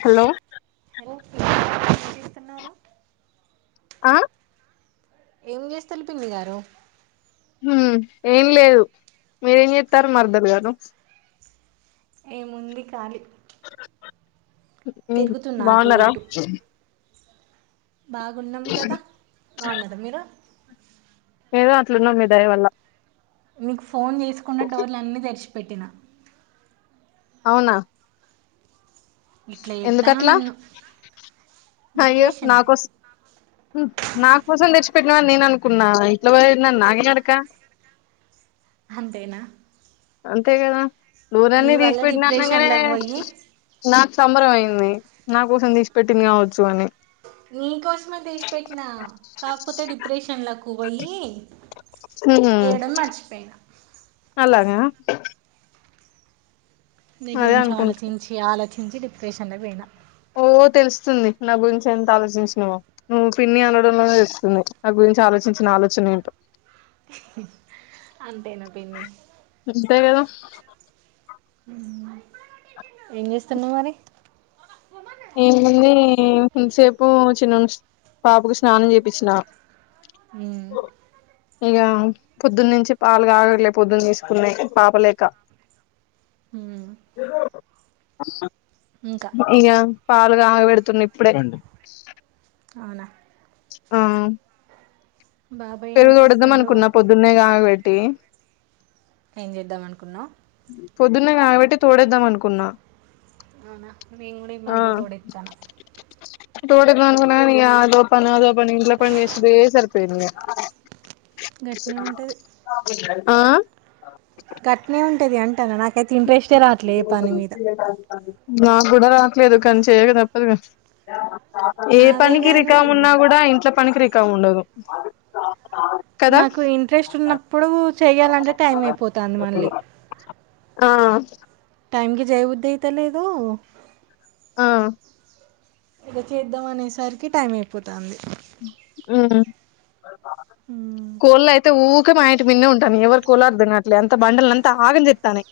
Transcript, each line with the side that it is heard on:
left: Hello
right: hello చేస్తున్నారు
left: ఆ
right: ఏం చేస్తారు పిన్ని గారు
left: ఉమ్ ఏం లేదు మీరేం చెస్తారు మార్దల్ గారు
right: ఏముంది కాలి
left: ఉమ్
right: తిరుగుతున్నా అటు
left: బాగున్నారా
right: ఇటు బాగున్నాం కదా బాగున్నరా మీరు
left: ఏదో అట్లున్నాం మీ దయ వల్ల
right: మీకు ఫోన్ చేసుకుండా డోర్లు అన్నిీ తెరిచు పెట్టిన
left: అవునా
right: ఇట్లా చేత్తాను
left: ఎందుకట్లా
right: నన్ను
left: అయ్యో
right: డిప్రెషన్
left: నా కోసం నా కోసం తెచ్ ట్టినావు అని నేను అనుకున్నా ఇంట్లో పోయిన్నా నాగే అడక
right: అంతేనా
left: అంతే కదా
right: నీ
left: నూరన్నీ తీసి
right: వల్ల
left: పెెట్టినగానే
right: డిప్రెషన్లకు పోయి
left: నాకు సంబరం అయింది నీ నా కోసం తీసిపెట్టింది కావచ్చు అని
right: నీకోసమే తీసిపెట్టినా కాకపోతే డిప్రెషన్లకు పోయి
left: హ్మ్
right: ఏయడం మర్చిపోయినా
left: అలాగా అదే
right: దగ్గరించి
left: అనుకుంటా
right: ఆలోచించి ఆలోచించ ంచి డిప్రెషన్ లోకి పోయిన
left: ఓ తెలుస్తుంది నా గురించి ఎంత ఆలోచించినవో నువ్వు పిన్ని అనడంలోనే తెలుస్తుంది నా గురించి ఆలోచించిన ఆలోచన ఏంటో
right: హ్మ్ అంతేనా పిన్ని
left: అంతే కదా
right: ఏం చేస్తున్నవు మరి
left: ఏముందీ ఇంతసేపు చిన్నోనికి పాపకు స్నానం చేప్పిచ్చిన
right: మ్మ్
left: పొద్దున్న నుంచి పాలు కాగట్లే పొద్దున్న తీసుకున్నయి పాపలేక
right: మ్మ్
left: ఆ ఇగ పాలుకాగ పెడుతున్నా ఇప్పుడే
right: అవునా
left: ఆ
right: బాబాయ్ ఏం
left: పెరుగు తోడేద్దాం
right: చేస్తుండు?
left: అనుకున్న పొద్దున్నే కాగబెట్టి
right: ఏం చేద్దాం అనుకున్నావ్
left: పొద్దున్నే కాగబెట్టి తోడేద్దాం అనుకున్నా
right: అవునా మేం గూడ ఇ ఈమధ్య తోడేత్తన
left: [unintelligible] ఇంట్ల పని ఇంట్ల పని చేసుడే ఇదే సరిపోయింది ఆ
right: గట్నే ఉంటది
left: ఆ
right: గట్నే ఉంటది అంటనా నాకి అయితే ఇంట్రెస్టే రావట్లే పని మీద
left: నాకు గూడ రాట్లేదు కాని చేయగ తప్పదు గ ఏ
right: అదే
left: పనికి
right: గాని
left: రికాం ఉన్నా కూడా ఇంట్లో పనికి రిక ఖ ఉండదు కదా
right: నాకు ఇంట్రెస్ట్ ఉన్నప్పుడు చేయ్యాలంటే టైం అయిపోతాంది మళ్ళీ
left: ఆ
right: టైమ్కి జైబుద్ధైతలేదు
left: ఆ.
right: ఇగ చేద్దాం అనేసరికి టైం అయిపోతాంది
left: హమ్
right: హ్మ్
left: కొల్లైతే ఊ క మా ఇంటి మిన్నే ఉంటానయి ఎవరికొల్లో అర్థంకట్లే అంత బండలంత ఆగం చేతనై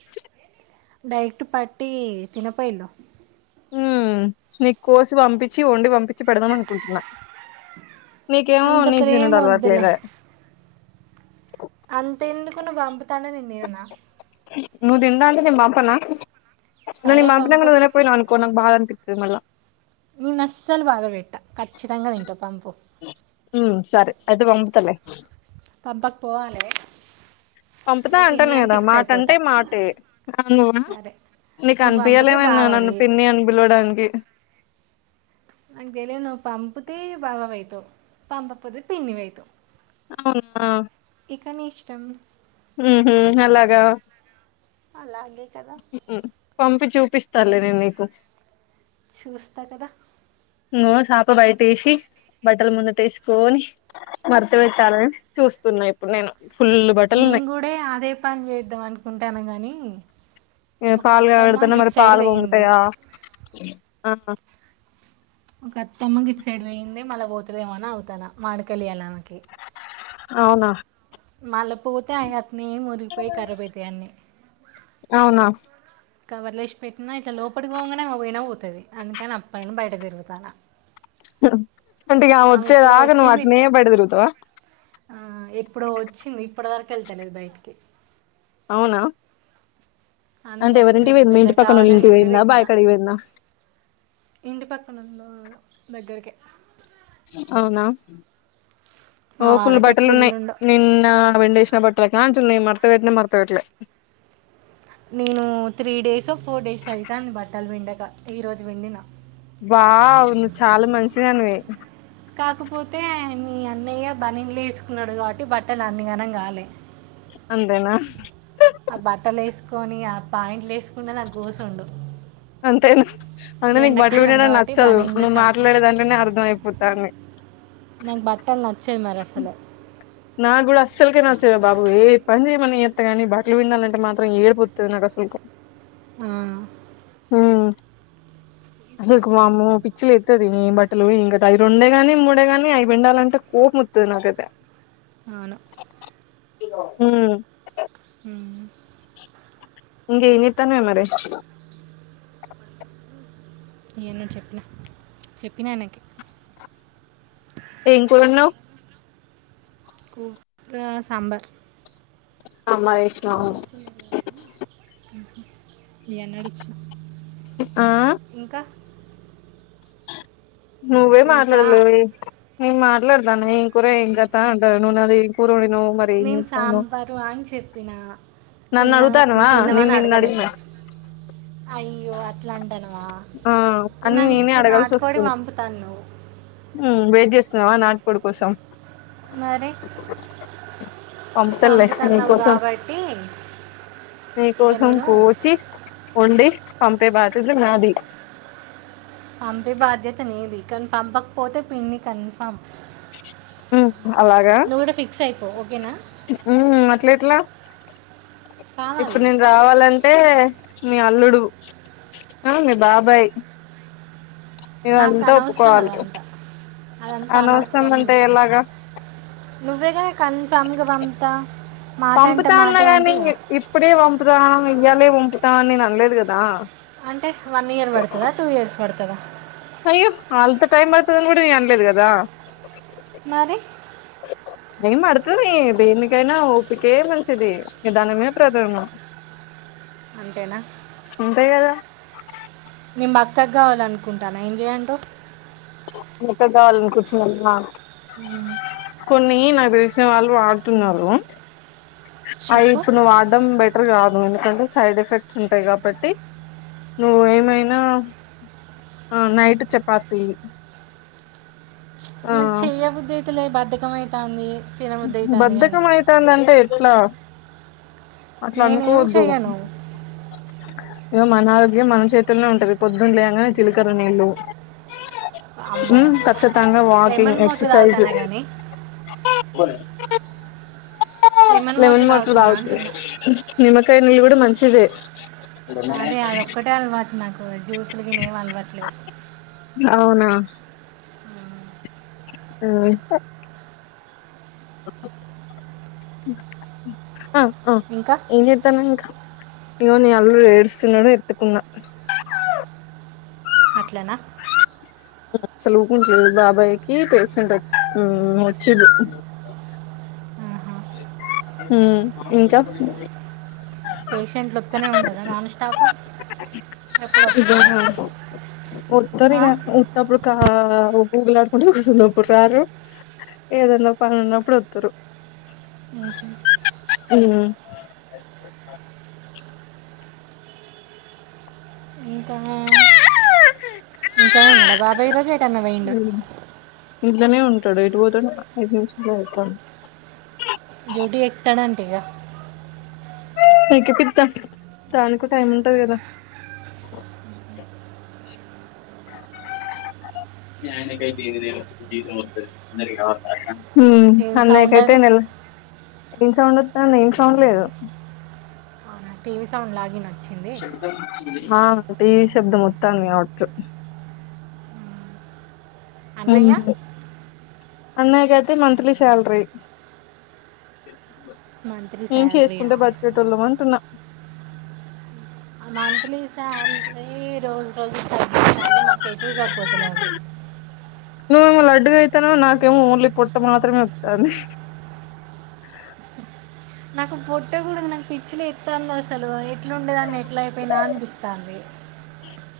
right: డైట్ పట్టి తినపోయిన్న
left: ఉ నీకు కోసి పంపించి వండి పంపించి పెడదాం అనుకుంటున్న నీకేమో
right: అంత
left: నిస్
right: ప్రేమ
left: తినడు అలవట్లేదే
right: అంతెందుకు నువ్వు పంపుతా అంటే నేను తినన
left: నువ్వు తింటా అంటే నేను పంపిన నువు
right: సరే
left: నేను పంపిణాంక
right: పంపు
left: నువు తినకపోయినా అనుకో నా బా విమల
right: నూనె అస్సలు బాగ పెట్టా ఖచ్చితంగా తినటం
left: ఉ సరే అయితే బంపుతలే
right: పంపకపోవాలే
left: పంపుతా అంటాన కదా మాట అంటే మాటే అవున
right: సరే
left: నీకు
right: నువ్వు పంపితే
left: అనిపియలేమన్నా నన్ను
right: బావవి
left: పిన్ని అనిపిలవడానికి
right: అ గేలే నువ్వు పంపితే బావ అవుతావు పంపపోతే పిన్ని అయితవ్
left: అవునా
right: కని ఇష్టం
left: హమ్ అలాగా
right: అలాగ
left: పంపు చూపిస్ సర్లే నీకు
right: చూస్త కద
left: ను్ చేప బయట వేసి బట్టల ముందతసుకొని మడత పెట్టాలని చూస్తున్నా ఇప్పుడు నేను ఫుల్ బట్టలు
right: నేను కూడే అదే పని చేద్దాం అనుకుంటాన గాని
left: ఎ పాలు కాగా పెడుతన్నా మరి పాలు
right: పోయింది
left: పొంగతాయా ఆహ
right: ఒకత్తమ్మ గీట్ సైడ్ పోయింది మళ్ళ పో తదేమో అని అగుతన మావిడి కాయలీయాలి ఆమెకి
left: అవునా
right: అలపోతేఅయస్ నీ మురిగిపోయి కారబైతై అన్ని
left: అవునా
right: కవర్లేసి పెట్టినా ఇట్లా లోపలికి పోవగానేక ఆమే పోయినా పోతుంది అందుకని అప్పటి నుంచి బయట తిరుగుతన్న
left: అంటే ఇగ
right: ఎప్పుడో
left: వచ్చేదాకా నువ్వు
right: వచ్చింది
left: అట్నే బయట తిరుగుతావా
right: ఎప్పుడో వచ్చింది ఇప్పటి వరకు వెళ్తలేదు బయటికి
left: అవున
right: అందరికి పెద్ద పెద్ద
left: పక్కన వాళ్ళ
right: కావాలని
left: ఇంటికి
right: నింపి
left: పోయిందా
right: పెట్టిన
left: బాయి కాడికి పోయిందా
right: ఇంటి పక్కన ఉంద దగ్గరికే
left: అవున
right: మా
left: ఓ ఫుల్
right: వాడకి
left: బట్టలు
right: ఎక్కువ ఇల్లులు
left: ఉన్నాయి
right: ఉండవు
left: నిన్న పిన్డేసిన బట్టలు నా చున్ని మడ్తపెట్టిన మడ్తాపెట్టి
right: నేను త్రీ డేస్ ఫోర్ డేస్ అవుతాంది బట్టలు పిండక ఈ రోజు పిండిన
left: వావ్ నువ్వు చాలా మంచి దానివి
right: కాకపోతే మీ అన్నయ్య బనిన్ లు వేసుకున్నాడు కాబట్టి బట్టలు అన్నిగానం కాలే
left: అంతేనా
right: ఆ బట్టలు వేసుకొని ఆ పాయింట్లు వేసుకుంటే నాకు గూసుండు
left: అంతేనా అంటే నీకు బట్టలు పిండడం
right: కాబట్టి
left: నచ్చదు
right: బనీన్లు
left: నువ్వు
right: షార్ట్లే
left: మాట్లాడేదాంట్లానే అర్థం అయిపోతాని
right: చెమరస్లు
left: నా గ కూడా అస్సల్ కె నచ్చే బబు ఏ పని చేయమం చేత్తగాని బట్టలు పిండాలంటే మాత్రం ఏడిపోత్తది నాకు అసలు
right: ఆ
left: అసలు మామ పిచ్చి లేత్తది న బట్టలు ఇంకద అవి రెండే గాని మూడే గాని అవి పిండాలంటే కోపం వత్తది నాకదతే
right: అవును
left: హ్మ్
right: వి
left: ఇంక ఎం తన్వే మరి
right: ఐయన్న చెప్పిన చెప్పినా నే
left: ఏం కూర వొండినవ్
right: కు సాంబార్
left: అమ్మ విష్ణ
right: ఎన అడిచ
left: ఆ నువ్వే
right: ఇంకా
left: మాట్లాడలీ నేన్ మాట్లాడ బన్నీ కుర ఎం కాత ఉంట నున్న అది పు
right: నేను సాంబారు అని చెప్పినా
left: నన్ను
right: తిన్నా నువ్వు
left: అడుగుతాన్నవా
right: తిన్నావా
left: నేను
right: అని
left: నిన్ను
right: అడగలే
left: అడిగిన
right: ఫస్ట్ అయ్యో అట్లాంటానవ్
left: ఆ అని నేనే అడగాల్సి
right: నాటుకోడి
left: వస్తుంది
right: పంపుతాను నువ్వు
left: వెయిట్ చేస్తున్నావా నా కోడి కోసం
right: మరి
left: అంతేలే నీ
right: పంపుతున్నావు
left: కోసం
right: కాబట్టి
left: నీ
right: ఇక
left: కోసం
right: నేను
left: కూచి వొండి పం పే బాద్యత నాది
right: పంపే బాధ్యత నీది కానీ పంపకపోతే పిన్ని కన్ఫామ్
left: అలాగా
right: నువ్వు కూడా ఫిక్స్ అయిపో ఓకేనా
left: అట్ల ఎట్లా ఇప్పుడు
right: కావాలి
left: నేను రావాలంటే మీ అల్లుడు అ మీ బాబాయ్
right: నాకు
left: ఇవంతా
right: అనవసరం
left: ఒప్పుకోవాలి
right: అదంతా అదంతా
left: అనవసరం అంటే ఎలాగా
right: నువ్వేగా అంటే
left: పంపుతా అన్నా
right: మాటే అంటే
left: కానీ
right: ఇక.
left: ఇప్పుడే పంపుతాన్నా ఇయ్యాలే పంపుతా అని నేను అనలేదు కదా
right: అంటే వన్ ఇయర్ పడుతుందా టూ ఇయర్స్ పడుతు ఇక్కవా
left: అయ్యో అల్త టైమ్ బర్తుదని కూడా నేను అనలేదు కదా
right: మరి
left: టైం పడుతది దేనికైనా ఓపికే మంచిది నిదానమే ప్రధానం
right: అంతేనా
left: అంతే కదా
right: నేను బక్కాగా వాలనుకుంటాను ఏం చేయ్యంటో
left: ఎక్క కావాలని కూర్చుని కొన్ని నా తెలిసిన వాళ్ళు వాడుతున్నారు అయి
right: చెప్పు
left: ఇప్పుడు నువ్ వాడం బెటర్ కాదు ఎందుకంటే సైడ్ ఎఫెక్ట్స్ ఉంటాయి కాబట్టి నువ్వు ఏమైనా నైట్ చపాతీ
right: మ చెయయా బుద్ధతేల బధ ఖమైతంది
left: బధక మైతాందంటే ఇ ఇలా అట్లా
right: నేనేం
left: అనుకోవద్దు
right: చెయ్యను
left: ఇో మన ఆరోగ్యం మన చేతులోనే ఉంటంది పొద్దున్నేగానే చిలకర నీళ్ళలు
right: అమ్మో
left: పచ్చతాంగా వాకింగ్
right: లెమన్ వాటర్
left: ఎక్ససైస్
right: తాగుతానా కానీ
left: ఇ
right: లెమన్ వాటర్ తాగుతున్నా అంటున్నా
left: నిమ కై నిల్ కూడా మంచించిద
right: అదే అద ఒక్కటే అలవాటు నాకు జ్యూసులకినేం అలవట్లేదు
left: ఆ ఆ ఆ
right: ఇంకా
left: ఇనిెతానంకా ఇవో న ఎరు ఏడుసన ఎత్తుకున్నా
right: అట్లనా
left: అసలుపంచి బాబాయ్ కకి పేసెంట్ వచ్చేది
right: ఆ
left: హ ఇంకా
right: పేషెంట్లుొతనే ఉంటుదా నాన్ స్టాప్ ఎప్పుడొసారా
left: ఆ ఊగులా ఆడుకుంటూ కూర్చందిప్పుడు రారు ఏదన్నా పని ఉన్నప్పుడు వతురు
right: ఇంకాే ఇంకా ఇంంచాల ఉన్నాడా బాబా ఈరోోజటాన్న వయయిం
left: ఇలానే ఉంటాడు ఎయిటు పోతే ఐదు నిమిష అవుతా
right: కా
left: ఇకపిిద్దాం చానికు టైం ఉంటది కదా ననకై దర దేతుంది అందరి వత హ
right: ఏం సౌండ్ అది
left: అన్నయకైతేనెల ఎం సౌండ్ వస్త నం సౌండ్ లేదు
right: పటీవీ సాౌండ్గగిిన
left: హా ఈ శబ్దం మొత్తాన్ని మీ వట్ు అ
right: అన్నయ్య
left: అన్నయక అయితే మంత్లీ సాలరిీ
right: మంత్లీ
left: ఏేం చేసుకుంటే
right: శాలరీయా
left: బతుకెట్ వెళ్ళాం అంటున్నా
right: మంత్లీ శాలరీ రోజు రోజు తార్ మాకు ఎటువ సరిపోతులే అవి
left: నువ్వేమో లడ్డుగా అయితాన నాకేమో ఓన్లీ పొట్ట మాత్రమే వతంది
right: నాకు పొట్టేకూడదు నాకు పిచ్చిలు ఎస్తాంది అసలు ఎట్లు ఉండేదాన్ని ఎట్లా అయిపోయినా అని దిప్తాంది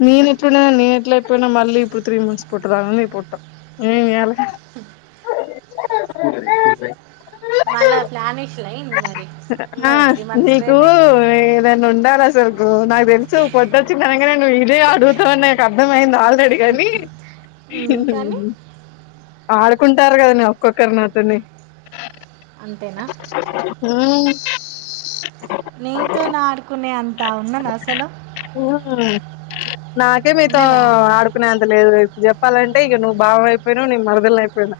left: నను ఎప్పుడుయినా నీ ఎట్లా ఎప్పుడుయినా మళ్ళీ ఇప్పుడు త్రీ మంత్స్ పోట్దా పోట్టా ఏ ఏలా
right: హ
left: యి
right: మళ్ళా ప్లాని
left: ఆ నీకు
right: బేబీ
left: ఏదంన్న నాది అసలుకు నా పెంచు పొట్టచిందనే ఇక నన్ను ఇదే అడుగుతావని నాకు అర్థమైయింది ఆల్రెడీ కాని
right: హ్ కానీ
left: ఆడుకుంటారు కాదనే ఒక్కాఒకరు నాతోని
right: అంతేనా
left: హ్
right: నీతో నా ఆడుకునే అంతా ఉన్నది అసలు
left: హ్ హు నాకే మీతో
right: ఉన్నదా
left: ఆడుకునేంత లేదు లె ఇప్పుడు చెప్పాలంటే ఇక నువ్వు బావ అయిపోయినావు నీ మరదలు అయిపోయినా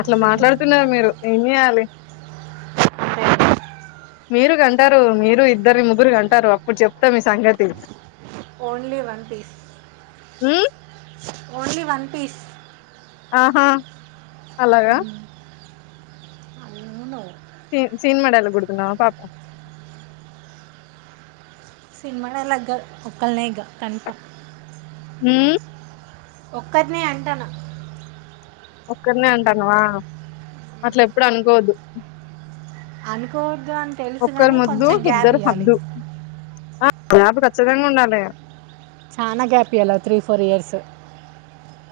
left: అట్లా మాట్లాడుతున్నారు మీరు ఏం చేయాలి
right: అంటే
left: మీరు కంటారు మీరు ఇద్దరు ముగ్గురిని కంటారు అప్పుడు చెప్తాం మీ సంగతి
right: only one piece
left: hmm
right: only one piece
left: ఆహా అలాగా
right: అవును
left: సీన్ సినిమా డైలాగ్ కొడుతున్నావ పాప
right: సినిమా డైలాగ్ కాద్ ఒక్కల్నే ఇగ కన్ఫామ్
left: హ్మ్
right: ఒక్కరినే అంటానా
left: ఒక్కరినే అంటన్నవ అట్ల ఎప్పుడు అనుకోవద్దు
right: అనుకోవద్దు అని
left: ఒక్కరు
right: తెలుసుగాని కొంచెం గ్యాప్ ఇయ్యాలి
left: ఆ గ్యాప్ కచ్చితంగా ఉండాలె
right: చాలా గ్యాప్ ఇయ్యాల త్రీ ఫోర్ ఇయర్స్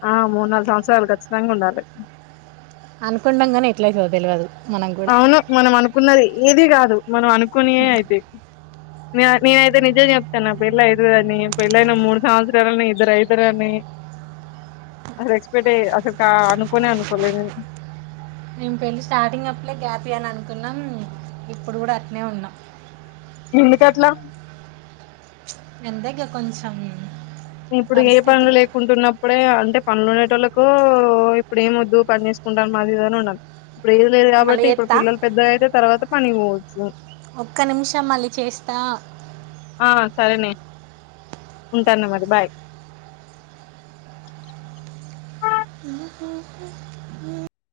left: ఆ మూడు నాలుగు సంవత్సరాలు ఖచ్చితంగా ఉండాలి
right: ఆనుకుంటంకాని ఎట్లైతదో తెలియదు మనకు కూడా
left: అవును మనం అను అనుకున్నది ఏది కాదు మనం అనుకోనియే అయితేయి నేనయితే నిజం చెపుతున్న పెళ్లి అవుతుందిని పెళ్లి అయినా మూడు సంవత్సరాలకి ఇద్దరు అవుతారుని అసలు ఎక్స్పెక్ట్ అయ అసలు కా అనుకోనే అనుకోలే నేను
right: మేము పెళ్ళి స్టార్టింగ్ అప్పుడే గ్యాప్ ఇయాలి అని అనుకున్నాం ఇప్పుడు కూడా అట్నే ఉన్నాం
left: ఎందుకట్లా
right: ఎందగ్గా కొంచెం
left: ఇప్పుడు ఏ పనులు
right: పరిస్థితులు
left: లేకుంటున్నప్పుడే అంటే పనుగొనేటోళ్ళలకు ఇప్పుడు ఏం వద్దు పని చేసుకుంటం మాదిఇది అని అన్నరు ఇప్పుడు ఏది లేదు
right: మళ్ళీ
left: కాబట్టి ఇప్పుడు
right: చేస్తా
left: పిల్లలు పెద్దగైతే తర్వాత పనికిపోవచ్చు
right: ఒక్క నిమిషం మళ్ళీ చేస్తా
left: ఆ సరేనే ఉంటాన్న మరి బాయ్